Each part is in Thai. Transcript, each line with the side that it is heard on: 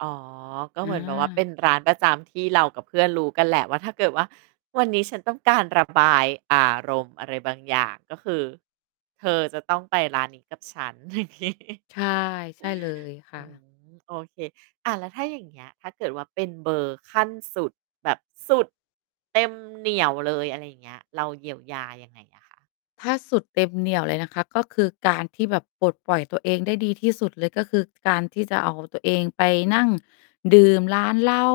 right: อ๋อ ก็
left: อ
right: เหมือนแบบว่าเป็
left: า
right: นร้านประจำที่เรากับเพื่อนรู้กันแหละว่า ถ้าเกิดว่า วันนี้ฉันต้องการระบาย อารมณ์อะไรบางอย่าง ก็คือเธอจะต้องไปร้าน นี้ กับฉัน อย่างงี้
left: ใช่ ใช่เลย ค
right: อ
left: ่
right: ืม
left: ะ
right: โอเค อะ แล้วถ้าอย่างเงี้ย ถ้าเกิดว่า เป็นเบอร์ขั้นสุดแบบสุด เต็มเหนี่ยวเลย อะไรอย่างเงี้ย เราเยียวยายังไงอะคะ?
left: ถ้าสุดเต็มเหนี่ยวเลยนะคะ ก็คือการที่แบบปลดปล่อยตัวเองได้ดีที่สุดเลย ก็คือการที่จะเอาตัวเองไป นั่ง ดื่มร้านเหล้า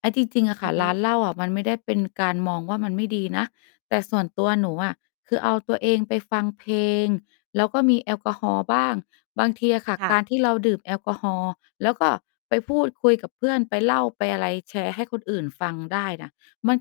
left: ไอ๊ จริง ๆ อะ
right: อ
left: ค
right: ื
left: ่
right: อ
left: ะ
right: ฮึ
left: ร้านเหล้าอะมันไม่ได้เป็นการมองว่า มันไม่ดีนะ แต่ส่วนตัวหนูอะคือเอาตัวเองไปฟังเพลง แล้วก็มีแอลกอฮอล์บ้าง บางทีอะค่ะ
right: ค่
left: กา
right: ะ
left: รที่เราดื่มแอลกอฮอล์ แล้วก็ไปพูดคุยกับเพื่อน ไปเล่าไปอะไร แชร์ให้คนอื่นฟังได้น่ะ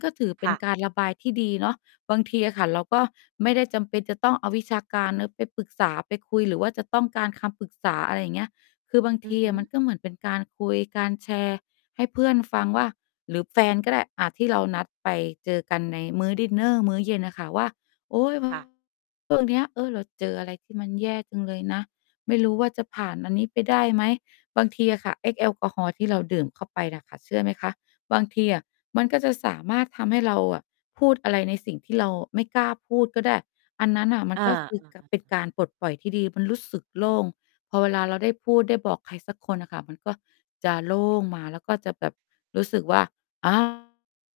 left: ก็ถือเป
right: ค
left: ็
right: ่
left: น
right: ะ
left: การระบายที่ดีเนาะ บางทีอะค่ะ เราก็ไม่ได้จำเป็นจะต้องเอาวิชาการ เนาะ ไปปรึกษา ไปคุย หรือว่าจะต้องการคำปรึกษา อะไรเงี้ย คือบาง
right: อ
left: ท
right: ือ
left: ี
right: ฮ
left: อ
right: ึ
left: ะมันก็เหมือนเป็นการคุย การแชร์ให้เพื่อนฟังว่า หรือแฟนก็ได้ อะ ที่เรานัดไปเจอกันในมื้อดินเนอร์ มื้อเย็นน่ะค่ะว่า "โอ๊ย แบ
right: ค
left: บ
right: ่ะ
left: ช่วง เนี้ย เออ เราเจออะไรที่มันแย่จังเลยนะ ไม่รู้ว่า จะผ่านอันนี้ไปได้ไหม" บางทีอะค่ะไอ้แอลกอฮอล์ที่เราดื่มเข้าไปน่ะค่ะ เชื่อไหมคะ? บางทีอะมันก็จะสามารถทำให้เราอะพูดอะไรในสิ่งที่เราไม่กล้าพูดก็ได้ อันนั้นน่ะ มั
right: อ
left: น
right: า
left: ก็คือ
right: อ
left: ก
right: า ๆ
left: เป็นการปลดปล่อยที่ดี มันรู้สึกโล่ง พอเวลาเราได้พูด ได้บอกใครสักคนน่ะค่ะ มันก็จะโล่งมา แล้วก็จะแบบรู้สึกว่า อา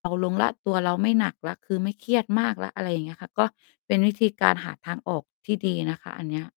left: เบาลงแล้ว ตัวเราไม่หนักแล้ว คือไม่เครียดมากแล้ว อะไรเงี้ยค่ะ ก็เป็นวิธีการหาทางออกที่ดีนะคะ อันเนี้ย